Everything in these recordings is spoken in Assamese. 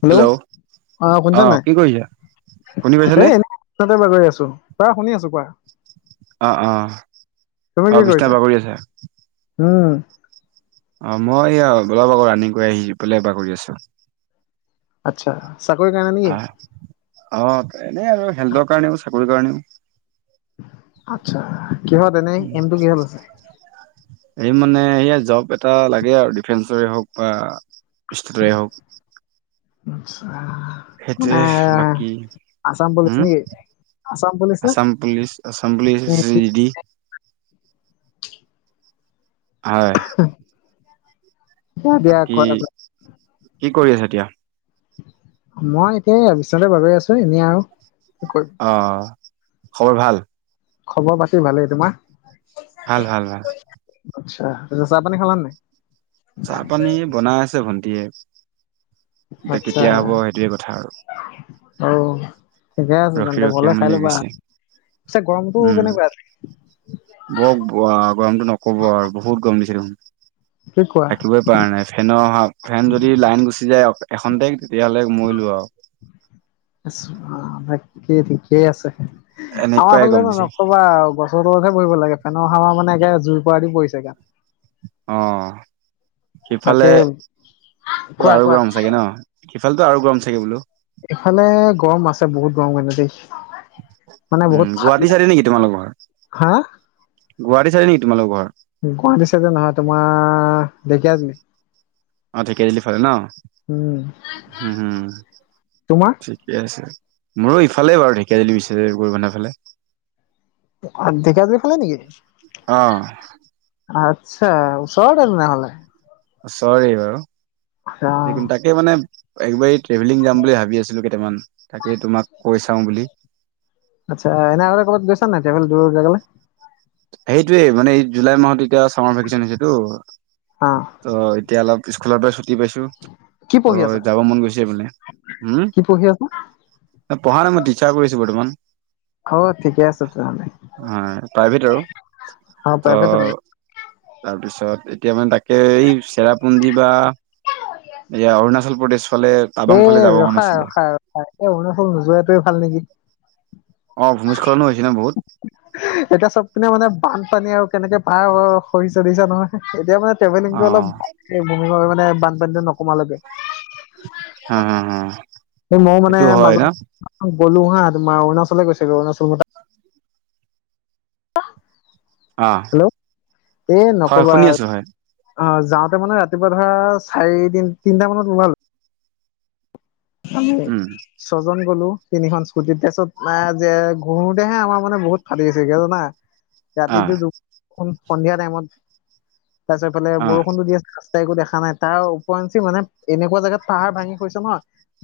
হেল্ল' আহ শুনছ নাই কি কৰিছা শুনি এ পাইছানে এনে বাগৰি আছো প শুনি আছো প অ অ অ বিশষ্না বাগৰি আছো হঁ অ মই অলপ আকৌ ৰানিং কৰি আহি পেলাই এবাৰ কৰি আছো আত্ছা আহ অ এনে আৰু হেল্থৰ কাৰণেও চাকৰিৰ কাৰণেও আত্ছা উ এই মানে সেয়া জব এটা লাগে আৰু ডিফেন্সৰে হওক বা ষ্টেটৰে হওক আছ মানে সেইটোৱে বাকী আছাম পুলিছ উম নেকি আছাম পুলিচ নে আছাম পুলিচ আছাম পুলিচি হয় অ দিয় ক বাকী কি কৰি আছে এতিয়া মই এতিয়া বিশচ্বনাথতে বাগৈ আছো এনেই আৰু কি কৰিম অ খবৰ ভাল খবৰ পাতি ভালেই তোমাৰ ভাল ভাল ভাল আচ্ছা ত চাহ পানী খাল নাই চাহ পানী বনাই আছে ভন্টিয়ে এয়া আচ্ছা কেতিয়া হব সেইটোোৱে কথা আৰু আৰু ৰখি ৰখি আমন ল গৈছে পিছে গৰমটো উম কেনেকুৱা আজি? বৰ গৰমতটো নকব আৰু বহুত গৰম দিছিলো কি কোৱা থাকিবই পৰা নাই ফেনৰ অহা ফেন যদি লাইন গুচি যায় এখনতে তেতিয়াহ'লে মূল ভ তাকেই ঠিকেই আছে আমাৰ এনেকুৱাই গৰম ফালে ন দিছে নকবা বছৰ ওপৰতহে বহিব লাগে ফেনৰ সাৰ মানেে জুই প পৰাৰা দি পৰিছে গান আহ সিফালে তাকে কোৱা আৰু কোৱা গৰম চাগে ন সিফালেতো আৰু গৰম চাগে বোলো এইফালে গৰম আছে বহুত গৰম মানে দেই মানে বহুত উম গুৱাহাটী ঠাণ্ডা চালি নেকি তোমালোক বৰ হা গুৱাটী চাই নেকি তোমালোক ঘৰ গুৱাহাটীছে যে নহয় তোমাৰ দেখি আজমি অ ঢিকেজেলি ফালে ন উম তোমাৰ ঠিকে আছে মোৰো ইফালে বাৰু ঢেকীয়া দিলি বিচ কৰিব নাইফালে দেখে আিব খালে নেকি অ আচ্ছা ওচৰতৰত নহ'লে চৰি বাৰু যোন তাকে মানে একবাৰি ট্ৰেভেলিং যাম বুলি ভাবি আছিলো কেইটামান তাকেই তোমাক কৈ চাওঁ বুলি আচ্ছা এনে আৰুগ ক'বাত গৈছ নাই এতি দৰ গলে সেইটোয়ে মানে এই জুলাই মাহতে এতিয়া চামাৰ ভেকেচন হৈছেতো অ ত এতিয়া অলপ স্কুলৰ পৰাু ৰাতি পাইছো কি ত পঢ়ি আছা যাব মন গৈছে বোলে হম কি পঢ়ি আছা ন পঢ়া নাই মই ইচ্া কৰিছো বৰ্তমান অ ঠিকে আছে তেহলে হয় প্ৰাইভেট আৰু অ প্ৰাই তাৰ পিছত এতিয়া মানে তাকে এই চেৰাপুঞ্জী বা এয়া অৰুণাচল প্ৰদেশ ফালে টাবাং এই ফালে যাব মন ৰখা আছিলে ৰখা ৰখা এই অৰুণাচল নোযোৱাাতোৱে ভাল নেকি অ ভূমিস্খলনো হৈছে ন বহুত এতিয়া চবপিনে মানে বানপানী আৰু কেনেকে পায় সৰি চলিছো নহয় এতিয়া মানে অ ভেল অলপমিে মানে বানপানীটো নকমালকে হা হা হা ময় মানে এইটো হয় ন মাজত বলো হা তমাৰ অৰুাচলে কৈছেো অৰুণাচল ম অ হেল্ল' এ হয় নকবা শুনি আছো হয় অ যাওঁতে মানে ৰাতিপুৱা ধৰা চাৰিদিন তিনটা মানত লালো উম ছজন গলো তিনিখন স্কুট তাৰছত ঘুৰোতেহে আমাৰ মানে বহুত ফাটি গৈছেগে জানা অ ৰাতিতটো দু সন্ধিয়া টাইমত তাৰপিছত এইফালে অ বৰষুণটো দি আছে ত একো দেখা নাই তাৰ উপওৰঞ্চি মানে এনেকুৱা জোগাত পাহাৰ ভাঙি খৈছে ন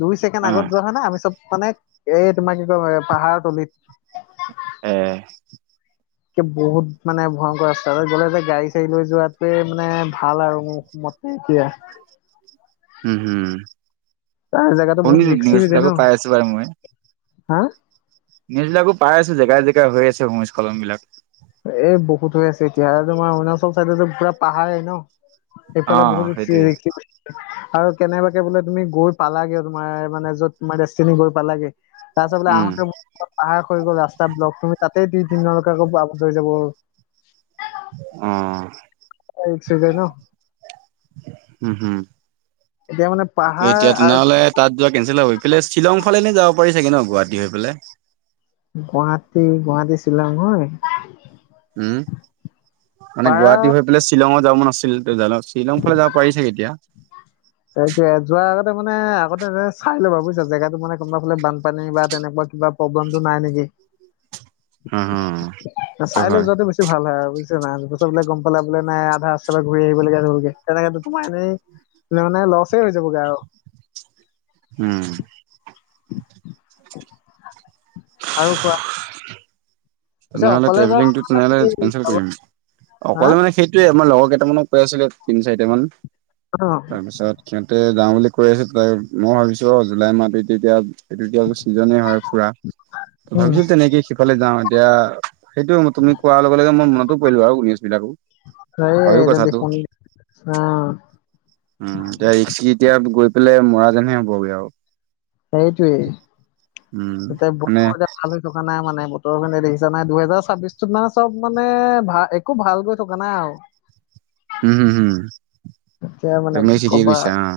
দুই ছেকেণ্ড অ আগত যোৱা হয় ন আমি চব মানে এই তোমাৰ কি ক পাহাৰ তলিত উম এে বহুত মানে ভয়ংকৰ ৰাস্তা গ'লে গাড়ী চাড়ীৈ যোৱাোৱে মানে ভাল আৰু মোৰয় দিয়া। হম, হম। তাৰ জেগাতো বহুত শুনিছো ৰিক্সি নিউজ হৈ যায় বিলাকো ন পাই আছো বাৰে মই। হা নিজবিলাকো পাই আছো, জেগাই জেগাই হৈ আছে ভূমিস্খলন বিলাক। এই বহুত হৈ আছে এতিয়া তোমাৰ অৰুণাচল চাইডতো পুৰা পাহাৰ ন অ এইফালে সেইটোৱে। বহুতখ আৰু কেনেবাকে বোলে তুমি গৈ পালাগে তোমাৰ মানে য'ত তোমাৰ ডেষ্টিনী গৈ পালাগে তাৰ পিছত বলে উম আহোঁতে পাহাৰ হৈ গ'ল ৰাস্তা ব্লক তুমি তাতেই দিিনকে আ বৰ অহ' এতিয়া আহি ছেগৈ ন। এতিয়া মানে ত পাহাৰ এতিয়া আৰু তেনেহ'লে তাত যোৱা কে [unintelligible] পেলায় শ্বিলং ফালে এনে যাব পাৰি চাগে ন গুৱাহাটী হৈ পেলাই। গুৱাহাটী গুৱাহাটী ছিলং হয়। উম, মানে পাৰা গুৱাহাটী হৈ পেলাই শ্বিলংত যাব মন আাছে। শ্বিলং যাব ফালে যাব পাৰিছে এতিয়া। সেইয়ে যোৱা আগতে মানে আগতে এ চাই ল'বা বুজিছােগাতটো মানে কোনোবা ফালে বানপানী বা তেনেকুৱা কিবা প্ৰব্লেমটো নাই নেকি? [inaudible] হ হ সেইটো চাই লৈ হয় যোৱাতে বেছি ভাল হয়, আৰু বুজিছা নাই পিছত বোলে গ'ম পালে বোলে নাই আধা ৰাস্ত পৰা ঘূৰি আহিবলাগে ধলকে তেনেকেতোমাৰ এনেই ম মানে লছে হৈ যাবগৈ আৰু। উম। আৰু কোৱা। [inaudible] পিছে তেনেহলে অকলে ট্ৰেভেলিং যোৱা টো কথা নে কি? কেনচেল কৰি দিব লাগিব, অ' মানে হা গ'লে মানে সেইটোৱে আমাৰ লগৰ কেইটামানত কৈ আছিলে তিন চাৰিট মান অ তাৰ পিছত সিহঁতে যাওঁ বুলি কৈ আছো মই ভাবিছো অ' জুলাই মাতি লিবিয়া। সেইটো এতিয়া আকৌ ছিজনেই হয়। পুৰা উম ভাবিছিল তেনেকে সিফালে যাওঁ। এতিয়া সেইটো তুমি কোৱাৰ লগে লগে মই মনতো পৰিলো আৰু নিউজ বিলাকো। নাই হয়ো এয়াতে কথাটো দেখুন অ' উম, দে এতিয়া এতিয়া গৈ পেলাই মৰা যেনহে হ'বগৈ, আৰু সেইটোৱেই উম এতিয়া মানে বষ ভাল হৈ থকা নাই মানে। ত' মানে দেখিছা নাই। দুহেজাৰ ছাব্বিশটোত নহয় চ'ব মানে ভাল, একো ভাল গৈ থকা নাই আৰু। উম, উম, উম এতিয়া মানে তুমি কি থিকেই কবা কৈছা অ'।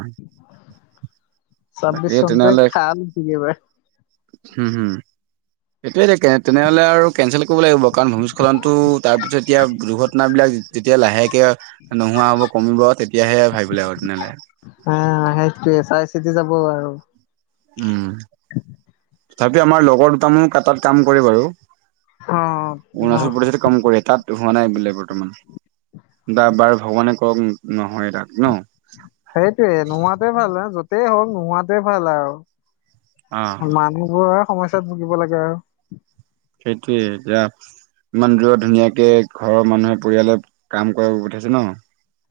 ছাব্বিছ বাকী চনটোৱে তেনেহলে [unintelligible] একেবাৰে। হম হম [unintelligible] তেনেহ'লে আৰু তেনেহ'লে কেনঞ্চেল কৰিব লাগিব। কাৰণ ভূমিস্খলনটো, তাৰপিছত এতিয়া দুৰ্ঘটনাবিলাক যেতিয়া লাহেকে নোহোৱা হ'ব, কমিব। তেতিয়াহে ভাবিবলৈ আৰু তেনে হ'লে। উম। চিতি যাব আৰু। উম, তথাপিও আমাৰ লগৰ দুটামান তাৰতাত কাম কৰে বাৰু। অ অ অৰুণাচল প্ৰদেশতে কাম কৰে। তাত হোৱা নাই বোলে বৰ্তমান। দা বাৰ ভগৱানে কওক উম, নহয় তাক ন। সেইটোয়ে। নোহোৱাটোৱেই ভাল বাৰু। যতেই হওঁক নোহোৱাটোৱেই ভাল অ', আৰু। মানুহবোৰৰ সমস্যাত ভুগিব লাগে আৰু। সেইটোৱেই। এতিয়া ইমান দূৰৰত ধুনীয়াকে ঘৰৰ মানুহে পৰিয়ালে কাম কৰাই পঠাইছে ন।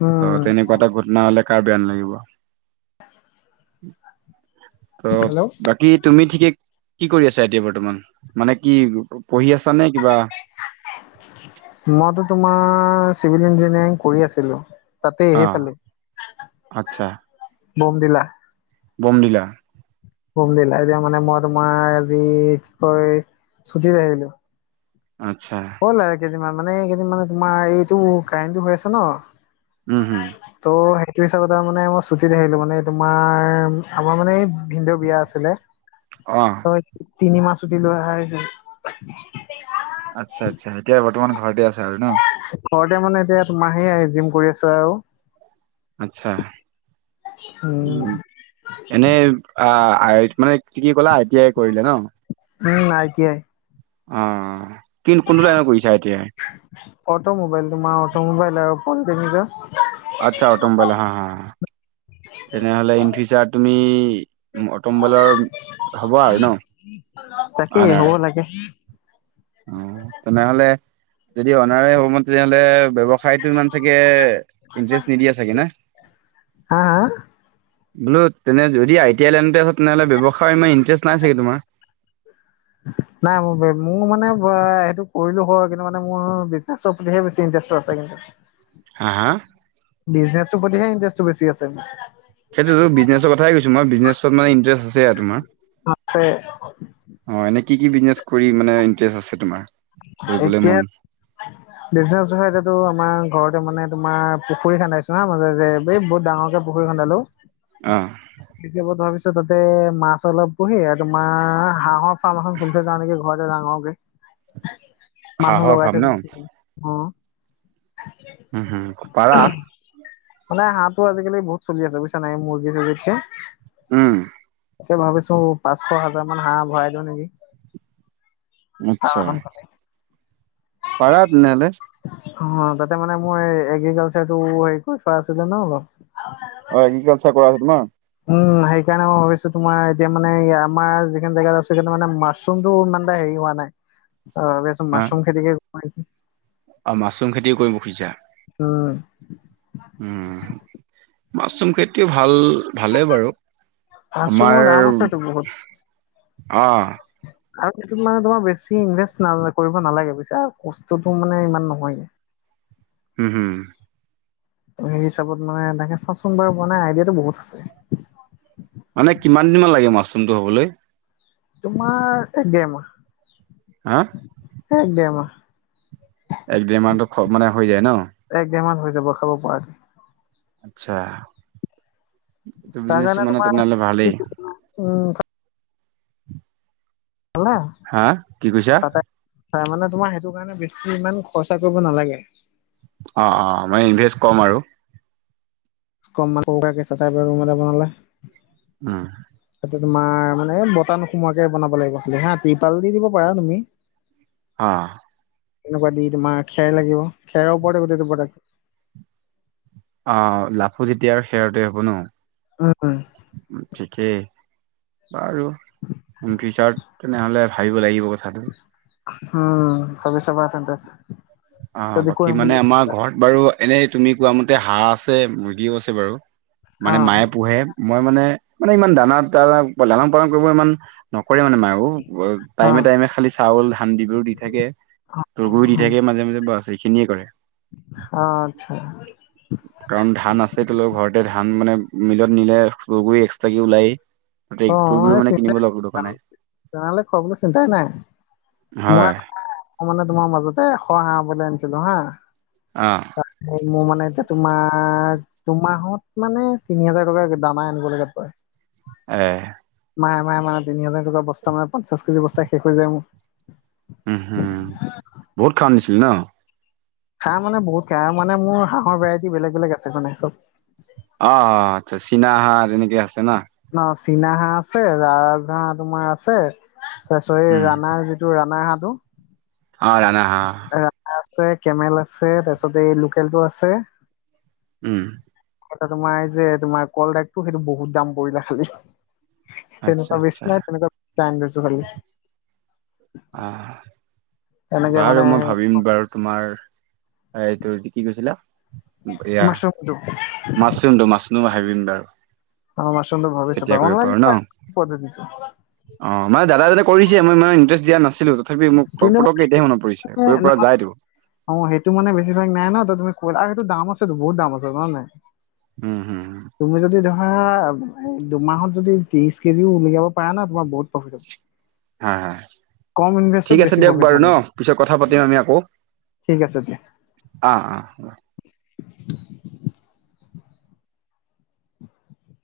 উম ত'তেনেকুৱা এটা ঘটনা হ'লে কাৰ বেয়া নালাগিব। হেল্ল' ত'বাকী তুমি ঠিকে, কি কৰি আছা এতিয়া বৰ্তমান? মানে কি পঢ়ি আছা নে? কিবা মইতো তোমাৰ চিভিল ইঞ্জিনিয়াৰিং কৰি আছিলো। তাতে আহ, সেইফালে আচ্ছা। বমদিলা। বমদিলা। হুম দিল্লা এতিয়া মানে মই তোমাৰ আজি কি কয় ছুটিত আহিলো। আচ্ছা। ইমান মানে এইকেইদিন মানে তোমাৰ এইটো কাৰেণ্টো হৈ আছে ন। উম হম ত' এইছেগতে আও মানে মই ছুটীত আহিলোঁ মানে, তোমাৰ আমাৰ মানে, এই ভিনদেউ বিয়া আছিলে অ ত' তিনি মাহ ছুটি লৈ অহা হৈছে। আচ্ছা, আচ্ছা এতিয়া বৰ্তমান ঘৰতে আছে আৰু ন? ঘৰতে মানে, এতিয়া তোমা সেয়া জিম কৰি আছো আৰু। আচ্ছা, উম, এনেই আ-আইত মানে কি কি কলা, আইতিয়াই কৰিলে ন? উম, আইতিয়াই। অ', কি কোনটো লাইনত পঢ়িছা এতিয়া? অ'টমোবাইল, তোমাৰ অ'টমোবাইল আৰু ফোন ডেমিজৰ। আচ্ছা, অ'টমোবাইল হা, হা, হা। তেনেহলে ইন ফিউচাৰট তুমি অ'টমোবাইলৰ হ'ব আৰু ন? তাকেই অনাৰ হ'ব লাগে। অ', তেনেহ'লে যদি অনাৰে হ'ব মন, তেতিয়া হ'লে ব্যৱসায়ত ইমান চাগে ইণ্টাৰেষ্ট নিদিয়ে চাগে না? [inaudible] হা, হা। বোলো, তেনে যদি আই টি আই লাইনতে হয়, তেনেহ'লে ব্যৱসায় ইমান ইণ্টাৰেষ্ট নাই চাগে তোমাৰ? নাই, মোৰ - মোৰ মানে হ'ল বৰ সেইটো কৰিলো হয়, কিন্তু মানে মোৰ বিজনেছৰ প্ৰতিহে বেছি ইন যথেষ্ট আছে কিন্তু। হা, হা। বিজনেছটো প্ৰতিহে ইন্টাৰেষ্টটো বেছি আছে। সেইটোতো, বিজনেছৰ কথাই কৈছো মই, বিজনেছত মানে ইণ্টাৰেষ্ট আছে আৰু তোমাৰ? আছে অ', এনেই কি কি বিজনেচ কৰিম, মানে ইণ্টাৰেষ্ট আছে তোমাৰ? কৰিবলৈ এতিয়া, মন বিজনেচ ধৰা, এতিয়াটো আমাৰ ঘৰতে মানে তোমাৰ পুখুৰী খন্দাইছো হা [unintelligible] এই বহুত ডাঙৰকে পুখুৰী খান্দালো। অ', ত' তাতে মাছ অলপ পোহি আৰু তোমাৰ হাঁহৰ ফাৰ্ম এখন খুলি থৈ যাওঁ নেকি ঘৰত ডাঙৰকে মানুহ হাঁহৰ লগাই ফাৰ্ম থৈ, ন অ', উম, হুম, পাৰা। ত' আজিকালি বহুত চলি আছে বুজিছা নাই মুৰ্গী চুৰ্গীতকে। উম, তে ভাবিছো পাঁচশ হাজাৰ মান হাঁহ ভৰাই দিওঁ নেকি। ফাৰ্ম আচ্ছা। এখন খুলি পাৰা তেনে হ'লে। অ', তাতে মানে মই এগ্ৰিকালচাৰটো হেৰি কৰি থোৱা আছিলে ন' অলপ। অ', এগ্ৰিকালচাৰ কৰা আছে তোমাৰ। উম, সেইকাৰণে মই ভাবিছো তোমাৰ এতিয়া মানে আমাৰ যিখন জেগাত আছো সেইটো মানে মাছৰুমটো ইমান এটা হেৰি হোৱা নাই ত' ভাবি আছো মাছৰুম খেতিকে কৰো নকি। অ', মাছৰুম খেতিও কৰিব খুজিছা। উম, উম, মাছৰুম খেতিও ভাল ভালে বাৰু। মাছৰুমৰ আমাৰ দাম আছেতো বহুত। অ' আৰু সেইটোত মানে তোমাৰ বেছি ইনভেষ্ট ন কৰিব নালাগে বুজছা কষ্টটো মানে ইমান নহয়। হম হুম। সেই হিচাপত মানে তাকে চাওঁচোন বাৰু মানে আইডিয়াটো বহুত আছে। মানে কিমান দিনমান লাগে মাছৰুমটো হবলৈ? তোমাৰ এক হা দেৰমাহ, এক দেৰমাহ। এক দেৰ মান মানে হৈ যায় ন? এক ডেৰ মাহ হৈ যাব খাব পৰা কে। আচ্ছা, এইটো তাৰ বিজনেছটো কাৰণে মানে তোমাৰ তেনে হ'লে ভালেই। উম, খালা? হা কি কৈছা? হয় মানে তোমাৰ সেইটো কাৰণে বেছি ইমান খৰচা কৰিব নালাগে। অ', অ', মানে ইনভেষ্ট কম আৰু। কমান সৰু সুৰাকে চাতাইবেৰ ৰুম বনালা। অহ। তোমাৰ মানে বটান সোমোৱাকে বনাব লাগিব খালি হা তিপাল দি দিব পাৰা তুমি। অহ। এনেকুৱা দি তোমাৰ খেৰ লাগিব খেৰৰ ওপৰত গোটেইটো। অ' লাফু যেতিয়া আৰু শেৰতে হব উম ন' ঠিকেই। বাৰু ইন ফিউচাৰত তেনেহলে ভাবিব লাগিব কথাটো। উম ভবি চাবা তেন্তে। অ' যদি বাকী কৰিম মানে বুলি আমাৰ ঘৰত বাৰু এনেই তুমি কোৱা মতে হাঁহ আছে মুৰ্গীও আছে বাৰু, অ মানে মায়ে পোহে মই মানে মানে ইমান দানা দা লালন পালন কৰিব ইমান নক কৰে মানে মায়ো অ টাইমে টাইমে খালি চাউল ধান দিবোৰো দি থাকে, তৰ্কুও দি থাকে মাজে বাছ এইখিনিয়ে কৰে। অ' আচ্ছা। কাৰণ ধান আছে তলোকৰ ঘৰত ততে ধান মানে মিলত নিলেু টোগুৰি এক্সট্ৰাক ওলাইয়ে। অ' এ চন্তাই তেনেহলে খোৱা বলে চিন্তাই নাই। মই হয় অকানে তোমাৰ মাজতে ক হা ব আনিছিলো হা, অ তাৰ মোৰ মানে এতিয়া তোমাৰ দুমাহত মানে তিনি হাজাৰ টকা দানা আনিব লগীয়াত পৰে। আহ। মাহে মাহে মানে তিনি হাজাৰ টকা বস্ত মানে পঞ্চাশ কেজি বস্ত শেষ হৈ যায় মোৰ। উম হম বহুত খাঅন দিছিলি ন'। খাহ মানে বহুত খাই আৰু মানে মোৰ হাঁহৰ ভেৰাইটি বেলেগ বেলেগ আছে মানে চব। অ', অ', আচ্ছা চীনাহাৰ এনেকে আছে ন'। ন চীনা হাঁহ আছে ৰাজহাঁহ তোমাৰ আছে তাৰিছ এই উম ৰানাৰ যিটো ৰানাৰ হা টো। অ', ৰানা হা অ'। আছে কেমেল আছে তাৰপিছত এই লোকেল টো আছে। উম। তোমাৰ এই যে তোমাৰ কল দাইটো সেইটো বহুত দাম পৰিল খালি। আচ্ছা তেনেকুৱা আচ্ছা বেছি নাই তেনেকুৱা দুটা আনি থৈছোঁ খালী। আহ, এনেকে বাৰু মানে মই ভাবিম বাৰু তোমাৰ এই এইটো কি কৈছিলা এয়া মাছৰুমটো মাছচোন তটো মাছ মই ভাবিম বাৰু। অ' মস্ৰুমটো ভাবি কেতিয়া চাবা, কৰিব অনলাইন পাৰো ন পদ্ধতিটো অ' মানে দাদা এজনে কৰিছে মই ইমানো ইণ্টাৰেষ্ট দিয়া নাছিলো তথাপি মোক কিন্তু মানে পটকেতিয়া সেইটো অ সেইটো মানে বেছিভাগ নাই ন ত তুমি কলা সেইটো দাম আছেতো বহুত দাম আছে নয় নয় উম হুম তুমি যদি দুমাহত যদি ত্ৰিশ কেজিও উলিয়াব পাৰা ন তোমাৰ বহুত প্ৰফিট হ'বল হ হ ঠিক আছে বেছি দিয়ক প্ৰফিট বাৰু ন মানে পিছত কথা পাতিম আমি আকৌ ঠিক আছে দিয়া আ আ হ'ব।